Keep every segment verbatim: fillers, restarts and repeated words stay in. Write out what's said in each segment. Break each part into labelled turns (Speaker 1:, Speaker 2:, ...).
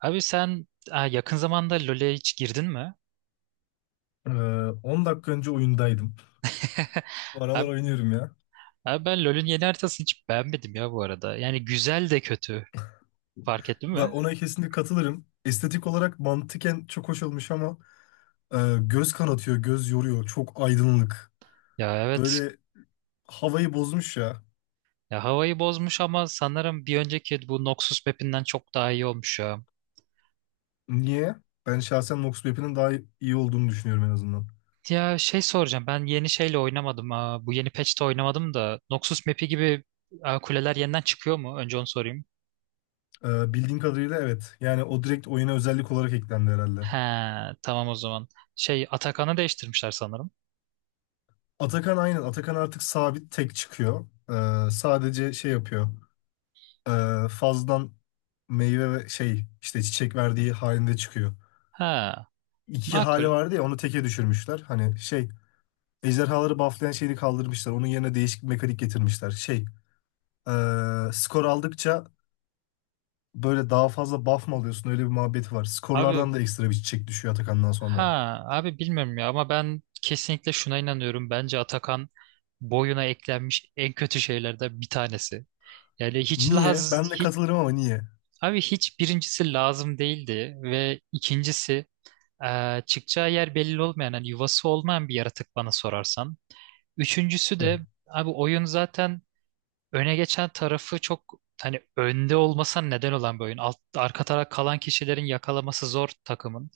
Speaker 1: Abi sen aa, yakın zamanda LoL'e hiç girdin mi?
Speaker 2: Ee, on dakika önce oyundaydım. Bu aralar
Speaker 1: Abi,
Speaker 2: oynuyorum ya.
Speaker 1: abi ben LoL'ün yeni haritasını hiç beğenmedim ya bu arada. Yani güzel de kötü. Fark ettin mi?
Speaker 2: Bak ona kesinlikle katılırım. Estetik olarak mantıken çok hoş olmuş ama e, göz kanatıyor, göz yoruyor. Çok aydınlık.
Speaker 1: Ya evet.
Speaker 2: Böyle havayı bozmuş ya.
Speaker 1: Ya havayı bozmuş ama sanırım bir önceki bu Noxus map'inden çok daha iyi olmuş ya.
Speaker 2: Niye? Ben şahsen Nox Map'inin daha iyi olduğunu düşünüyorum en azından.
Speaker 1: Ya şey soracağım. Ben yeni şeyle oynamadım. Aa, bu yeni patch'te oynamadım da Noxus map'i gibi aa, kuleler yeniden çıkıyor mu? Önce onu sorayım.
Speaker 2: Ee, bildiğim kadarıyla evet. Yani o direkt oyuna özellik olarak eklendi herhalde.
Speaker 1: He, tamam o zaman. Şey Atakan'ı değiştirmişler sanırım.
Speaker 2: Atakan aynen. Atakan artık sabit tek çıkıyor. Ee, sadece şey yapıyor. Ee, fazladan meyve ve şey işte çiçek verdiği halinde çıkıyor.
Speaker 1: Ha,
Speaker 2: İki hali
Speaker 1: makul.
Speaker 2: vardı ya, onu teke düşürmüşler. Hani şey, ejderhaları bufflayan şeyini kaldırmışlar. Onun yerine değişik bir mekanik getirmişler. Şey, eee, skor aldıkça böyle daha fazla buff mı alıyorsun? Öyle bir muhabbeti var.
Speaker 1: Abi
Speaker 2: Skorlardan da ekstra bir çiçek düşüyor Atakan'dan sonra.
Speaker 1: Ha abi bilmiyorum ya ama ben kesinlikle şuna inanıyorum. Bence Atakan boyuna eklenmiş en kötü şeylerden bir tanesi. Yani hiç
Speaker 2: Niye?
Speaker 1: laz
Speaker 2: Ben de
Speaker 1: hiç,
Speaker 2: katılırım ama niye?
Speaker 1: abi hiç birincisi lazım değildi ve ikincisi eee, çıkacağı yer belli olmayan hani yuvası olmayan bir yaratık bana sorarsan. Üçüncüsü
Speaker 2: Hı,
Speaker 1: de abi oyun zaten öne geçen tarafı çok hani önde olmasa neden olan bir oyun. Alt, arka taraf kalan kişilerin yakalaması zor takımın.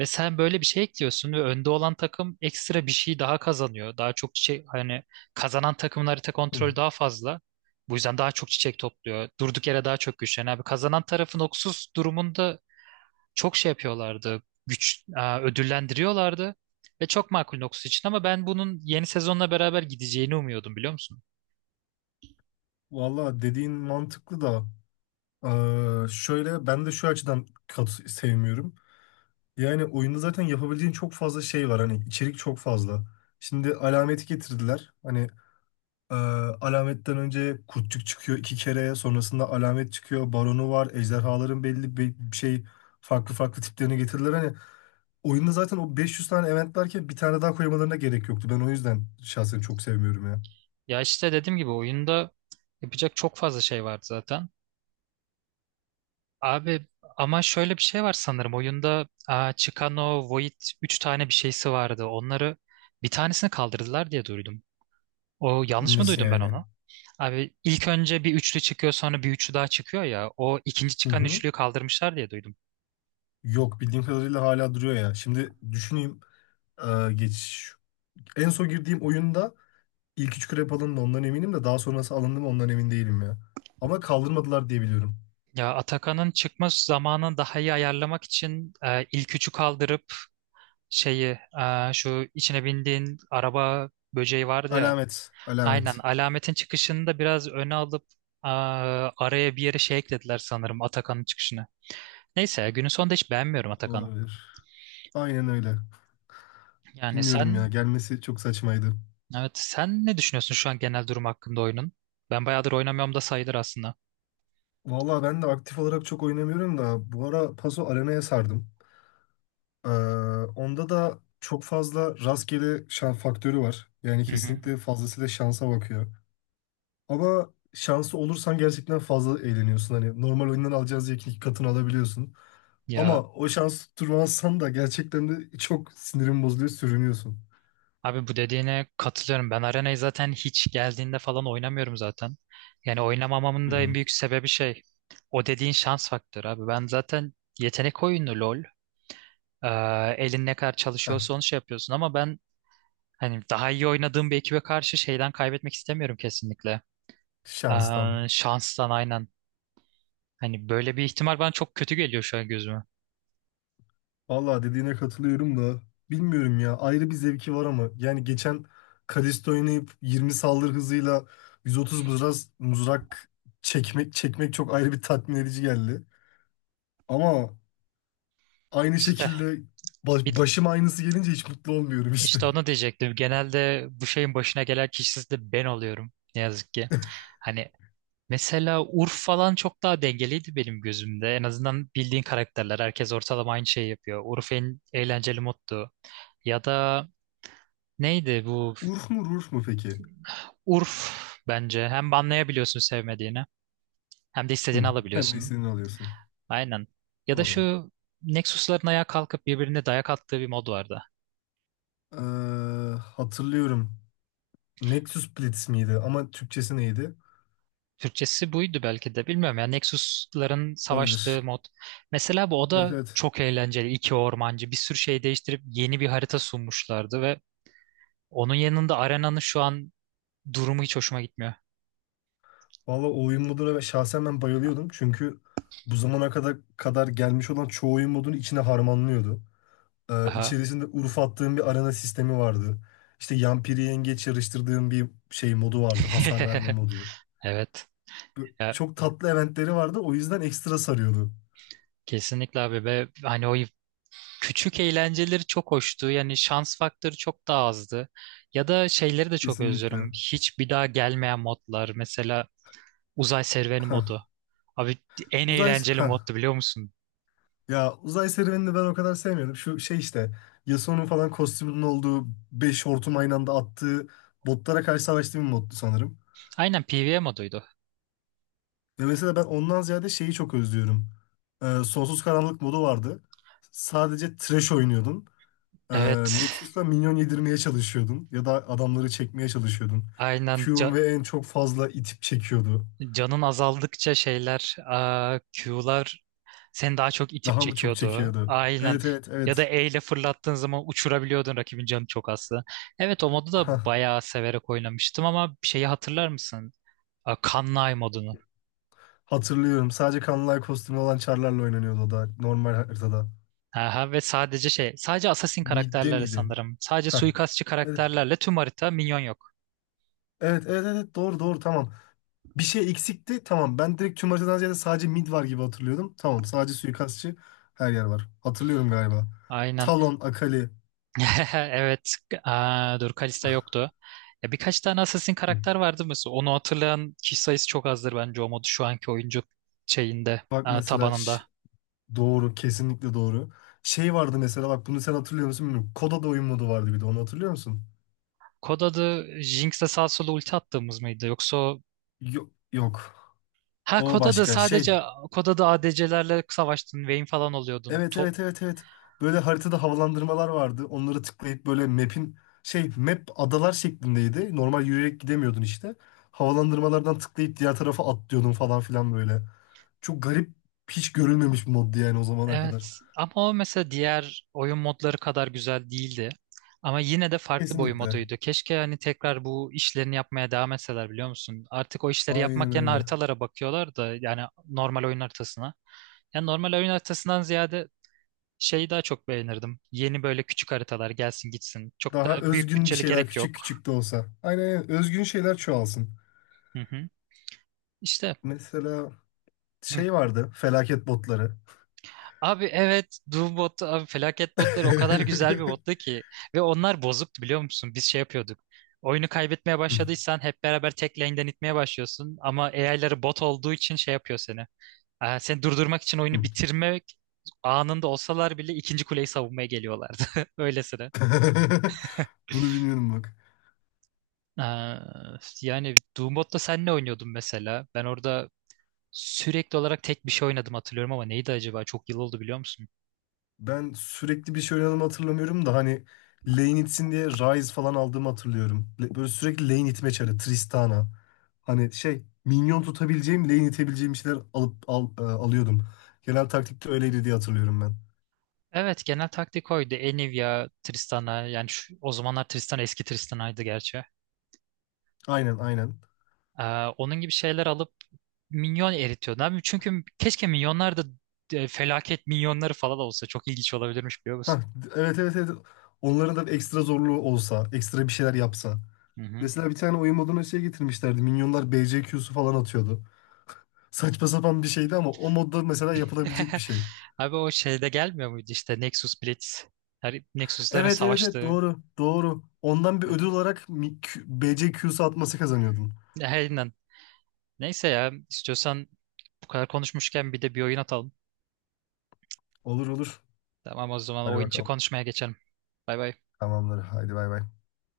Speaker 1: Ve sen böyle bir şey ekliyorsun ve önde olan takım ekstra bir şey daha kazanıyor. Daha çok şey hani kazanan takımın harita
Speaker 2: hı.
Speaker 1: kontrolü daha fazla. Bu yüzden daha çok çiçek topluyor. Durduk yere daha çok güçleniyor. Abi kazanan tarafın oksuz durumunda çok şey yapıyorlardı. Güç e, ödüllendiriyorlardı. Ve çok makul Noxus için ama ben bunun yeni sezonla beraber gideceğini umuyordum biliyor musun?
Speaker 2: Valla dediğin mantıklı da eee, şöyle ben de şu açıdan kat sevmiyorum. Yani oyunda zaten yapabileceğin çok fazla şey var. Hani içerik çok fazla. Şimdi alameti getirdiler. Hani, Ee, alametten önce kurtçuk çıkıyor iki kere. Sonrasında alamet çıkıyor. Baronu var. Ejderhaların belli bir bir şey, farklı farklı tiplerini getirdiler. Hani oyunda zaten o beş yüz tane eventlerken bir tane daha koymalarına gerek yoktu. Ben o yüzden şahsen çok sevmiyorum ya.
Speaker 1: Ya işte dediğim gibi oyunda yapacak çok fazla şey vardı zaten. Abi ama şöyle bir şey var sanırım oyunda aa, Chicano, Void üç tane bir şeysi vardı. Onları bir tanesini kaldırdılar diye duydum. O yanlış mı
Speaker 2: Nasıl
Speaker 1: duydum ben
Speaker 2: yani?
Speaker 1: onu? Abi ilk önce bir üçlü çıkıyor sonra bir üçlü daha çıkıyor ya. O ikinci
Speaker 2: Hı
Speaker 1: çıkan
Speaker 2: hı.
Speaker 1: üçlüyü kaldırmışlar diye duydum.
Speaker 2: Yok, bildiğim kadarıyla hala duruyor ya. Şimdi düşüneyim. Ee, geç. En son girdiğim oyunda ilk üç krep alındı, ondan eminim de daha sonrası alındı mı ondan emin değilim ya. Ama kaldırmadılar diye biliyorum.
Speaker 1: Ya Atakan'ın çıkma zamanını daha iyi ayarlamak için e, ilk üçü kaldırıp şeyi e, şu içine bindiğin araba böceği vardı ya.
Speaker 2: Alamet.
Speaker 1: Aynen
Speaker 2: Alamet.
Speaker 1: alametin çıkışını da biraz öne alıp e, araya bir yere şey eklediler sanırım Atakan'ın çıkışını. Neyse günün sonunda hiç beğenmiyorum Atakan'ı.
Speaker 2: Olabilir. Aynen öyle.
Speaker 1: Yani
Speaker 2: Bilmiyorum ya,
Speaker 1: sen
Speaker 2: gelmesi çok saçmaydı.
Speaker 1: evet sen ne düşünüyorsun şu an genel durum hakkında oyunun? Ben bayağıdır oynamıyorum da sayılır aslında.
Speaker 2: Vallahi ben de aktif olarak çok oynamıyorum da bu ara Paso Arena'ya sardım. Ee, Onda da çok fazla rastgele şans faktörü var. Yani
Speaker 1: Hı hı.
Speaker 2: kesinlikle fazlasıyla şansa bakıyor. Ama şansı olursan gerçekten fazla eğleniyorsun. Hani normal oyundan alacağız diye iki katını alabiliyorsun. Ama
Speaker 1: Ya
Speaker 2: o şans tutturmazsan da gerçekten de çok sinirin bozuluyor, sürünüyorsun.
Speaker 1: Abi bu dediğine katılıyorum. Ben Arena'yı zaten hiç geldiğinde falan oynamıyorum zaten. Yani oynamamamın
Speaker 2: Hı
Speaker 1: da en
Speaker 2: hı.
Speaker 1: büyük sebebi şey. O dediğin şans faktörü abi. Ben zaten yetenek oyunu LoL. Ee, Elin ne kadar
Speaker 2: Heh,
Speaker 1: çalışıyorsa onu şey yapıyorsun ama ben hani daha iyi oynadığım bir ekibe karşı şeyden kaybetmek istemiyorum kesinlikle.
Speaker 2: şanstan.
Speaker 1: Ee, şanstan aynen. Hani böyle bir ihtimal bana çok kötü geliyor şu an gözüme.
Speaker 2: Vallahi dediğine katılıyorum da bilmiyorum ya, ayrı bir zevki var ama yani geçen Kalisto oynayıp yirmi saldırı hızıyla yüz otuz mızrak, mızrak çekmek çekmek çok ayrı bir tatmin edici geldi. Ama aynı
Speaker 1: İşte
Speaker 2: şekilde baş-
Speaker 1: bir,
Speaker 2: başım aynısı gelince hiç mutlu olmuyorum işte.
Speaker 1: işte onu diyecektim. Genelde bu şeyin başına gelen kişisi de ben oluyorum. Ne yazık ki. Hani mesela Urf falan çok daha dengeliydi benim gözümde. En azından bildiğin karakterler. Herkes ortalama aynı şeyi yapıyor. Urf en eğlenceli moddu. Ya da neydi bu?
Speaker 2: Urf mu Rurf mu peki?
Speaker 1: Urf bence. Hem banlayabiliyorsun sevmediğini hem de
Speaker 2: Hı.
Speaker 1: istediğini
Speaker 2: Hem de
Speaker 1: alabiliyorsun.
Speaker 2: istediğini alıyorsun.
Speaker 1: Aynen. Ya da
Speaker 2: Doğru.
Speaker 1: şu Nexus'ların ayağa kalkıp birbirine dayak attığı bir mod vardı.
Speaker 2: Ee, Hatırlıyorum. Nexus Blitz miydi? Ama Türkçesi neydi?
Speaker 1: Türkçesi buydu belki de bilmiyorum ya Nexus'ların savaştığı
Speaker 2: Olabilir.
Speaker 1: mod. Mesela bu o
Speaker 2: Evet
Speaker 1: da
Speaker 2: evet.
Speaker 1: çok eğlenceli. İki ormancı bir sürü şey değiştirip yeni bir harita sunmuşlardı ve onun yanında Arena'nın şu an durumu hiç hoşuma gitmiyor.
Speaker 2: Valla o oyun moduna ben- şahsen ben bayılıyordum. Çünkü bu zamana kadar kadar gelmiş olan çoğu oyun modunu içine harmanlıyordu. Ee,
Speaker 1: Aha.
Speaker 2: içerisinde Urf attığım bir arena sistemi vardı. İşte Yampiri yengeç yarıştırdığım bir şey modu vardı. Hasar verme modu.
Speaker 1: Evet. Ya,
Speaker 2: Çok tatlı eventleri vardı. O yüzden ekstra sarıyordu.
Speaker 1: kesinlikle abi ve hani o küçük eğlenceleri çok hoştu. Yani şans faktörü çok daha azdı. Ya da şeyleri de çok özlüyorum.
Speaker 2: Kesinlikle.
Speaker 1: Hiç bir daha gelmeyen modlar. Mesela uzay serüveni modu.
Speaker 2: Hah.
Speaker 1: Abi en
Speaker 2: Uzay...
Speaker 1: eğlenceli
Speaker 2: Hah.
Speaker 1: moddu biliyor musun?
Speaker 2: Ya uzay serüvenini ben o kadar sevmiyorum. Şu şey işte, Yasuo'nun falan kostümünün olduğu beş hortum aynı anda attığı botlara karşı savaştığı bir moddu sanırım.
Speaker 1: Aynen PvE moduydu.
Speaker 2: Ya mesela ben ondan ziyade şeyi çok özlüyorum. Ee, Sonsuz Karanlık modu vardı. Sadece trash oynuyordun. Ee,
Speaker 1: Evet.
Speaker 2: Nexus'ta minyon yedirmeye çalışıyordun. Ya da adamları çekmeye çalışıyordun.
Speaker 1: Aynen
Speaker 2: Q'un
Speaker 1: Ca-
Speaker 2: ve en çok fazla itip çekiyordu.
Speaker 1: Canın azaldıkça şeyler, aa, Q'lar seni daha çok itip
Speaker 2: Daha mı çok
Speaker 1: çekiyordu.
Speaker 2: çekiyordu?
Speaker 1: Aynen.
Speaker 2: Evet evet
Speaker 1: Ya da
Speaker 2: evet.
Speaker 1: E ile fırlattığın zaman uçurabiliyordun rakibin canı çok azdı. Evet o modu
Speaker 2: Hah,
Speaker 1: da bayağı severek oynamıştım ama şeyi hatırlar mısın? A, Kanlay modunu.
Speaker 2: hatırlıyorum. Sadece kanlay kostümü olan Char'larla oynanıyordu, o da normal haritada.
Speaker 1: Aha, ve sadece şey, sadece assassin
Speaker 2: Midde
Speaker 1: karakterlerle
Speaker 2: miydi?
Speaker 1: sanırım. Sadece
Speaker 2: Ha.
Speaker 1: suikastçı
Speaker 2: Evet,
Speaker 1: karakterlerle tüm harita minyon yok.
Speaker 2: evet, evet, evet, doğru, doğru, tamam. Bir şey eksikti, tamam. Ben direkt tüm haritadan ziyade sadece mid var gibi hatırlıyordum. Tamam, sadece suikastçı, her yer var. Hatırlıyorum galiba.
Speaker 1: Aynen.
Speaker 2: Talon, Akali.
Speaker 1: Evet. Aa, dur Kalista yoktu. Ya birkaç tane assassin
Speaker 2: Hı.
Speaker 1: karakter vardı mesela. Onu hatırlayan kişi sayısı çok azdır bence o modu şu anki oyuncu şeyinde,
Speaker 2: Bak
Speaker 1: aa,
Speaker 2: mesela ş-
Speaker 1: tabanında.
Speaker 2: doğru, kesinlikle doğru. Şey vardı mesela, bak bunu sen hatırlıyor musun bilmiyorum. Koda da oyun modu vardı bir de, onu hatırlıyor musun?
Speaker 1: Kod adı Jinx'le sağ sola ulti attığımız mıydı? Yoksa o...
Speaker 2: Yok, yok.
Speaker 1: Ha
Speaker 2: O
Speaker 1: kod adı
Speaker 2: başka şey.
Speaker 1: sadece kod adı A D C'lerle savaştın. Vayne falan oluyordun.
Speaker 2: Evet
Speaker 1: To-
Speaker 2: evet evet evet. Böyle haritada havalandırmalar vardı. Onları tıklayıp böyle map'in, şey map adalar şeklindeydi. Normal yürüyerek gidemiyordun işte. Havalandırmalardan tıklayıp diğer tarafa atlıyordun falan filan böyle. Çok garip, hiç görülmemiş bir moddu yani o zamana kadar.
Speaker 1: evet ama o mesela diğer oyun modları kadar güzel değildi. Ama yine de farklı bir oyun
Speaker 2: Kesinlikle.
Speaker 1: moduydu. Keşke hani tekrar bu işlerini yapmaya devam etseler biliyor musun? Artık o işleri
Speaker 2: Aynen
Speaker 1: yapmak yerine
Speaker 2: öyle.
Speaker 1: haritalara bakıyorlar da yani normal oyun haritasına. Yani normal oyun haritasından ziyade şeyi daha çok beğenirdim. Yeni böyle küçük haritalar gelsin gitsin. Çok da
Speaker 2: Daha
Speaker 1: büyük
Speaker 2: özgün bir
Speaker 1: bütçeli
Speaker 2: şeyler,
Speaker 1: gerek
Speaker 2: küçük
Speaker 1: yok.
Speaker 2: küçük de olsa. Aynen aynen. Özgün şeyler çoğalsın.
Speaker 1: Hı hı. İşte
Speaker 2: Mesela
Speaker 1: Hı.
Speaker 2: şey vardı, felaket botları.
Speaker 1: Abi evet Doom botu abi felaket botları o kadar güzel bir bottu ki ve onlar bozuktu biliyor musun? Biz şey yapıyorduk. Oyunu kaybetmeye
Speaker 2: Hı,
Speaker 1: başladıysan hep beraber tek lane'den itmeye başlıyorsun ama A I'ları bot olduğu için şey yapıyor seni. Ee, seni durdurmak için
Speaker 2: hı.
Speaker 1: oyunu bitirmek anında olsalar bile ikinci kuleyi savunmaya geliyorlardı. Öylesine.
Speaker 2: Bunu bilmiyorum bak.
Speaker 1: Ee, Yani Doom botla sen ne oynuyordun mesela? Ben orada sürekli olarak tek bir şey oynadım hatırlıyorum ama neydi acaba? Çok yıl oldu biliyor musun?
Speaker 2: Ben sürekli bir şey oynadığımı hatırlamıyorum da hani lane itsin diye Ryze falan aldığımı hatırlıyorum. Le- Böyle sürekli lane itme çarı, Tristana. Hani şey, minyon tutabileceğim, lane itebileceğim şeyler alıp al, e, alıyordum. Genel taktikte öyleydi diye hatırlıyorum ben.
Speaker 1: Evet genel taktik oydu. Enivia, Tristana yani şu, o zamanlar Tristana eski Tristana'ydı gerçi.
Speaker 2: Aynen aynen.
Speaker 1: Ee, Onun gibi şeyler alıp minyon eritiyordu. Abi çünkü keşke minyonlar da e, felaket minyonları falan olsa çok ilginç olabilirmiş biliyor musun?
Speaker 2: Hah, evet evet evet. Onların da ekstra zorluğu olsa, ekstra bir şeyler yapsa.
Speaker 1: Hı hı.
Speaker 2: Mesela bir tane oyun moduna şey getirmişlerdi. Minyonlar B C Q'su falan atıyordu. Saçma sapan bir şeydi ama o modda mesela yapılabilecek bir şey.
Speaker 1: Abi o şeyde gelmiyor muydu işte Nexus Blitz. Her Nexus'ların
Speaker 2: Evet evet evet,
Speaker 1: savaştığı.
Speaker 2: doğru doğru. Ondan bir ödül olarak mi- Q- B C Q'su atması kazanıyordun.
Speaker 1: Aynen. Neyse ya istiyorsan bu kadar konuşmuşken bir de bir oyun atalım.
Speaker 2: Olur olur.
Speaker 1: Tamam o zaman
Speaker 2: Hadi
Speaker 1: oyun içi
Speaker 2: bakalım.
Speaker 1: konuşmaya geçelim. Bay bay.
Speaker 2: Tamamdır. Haydi bay bay.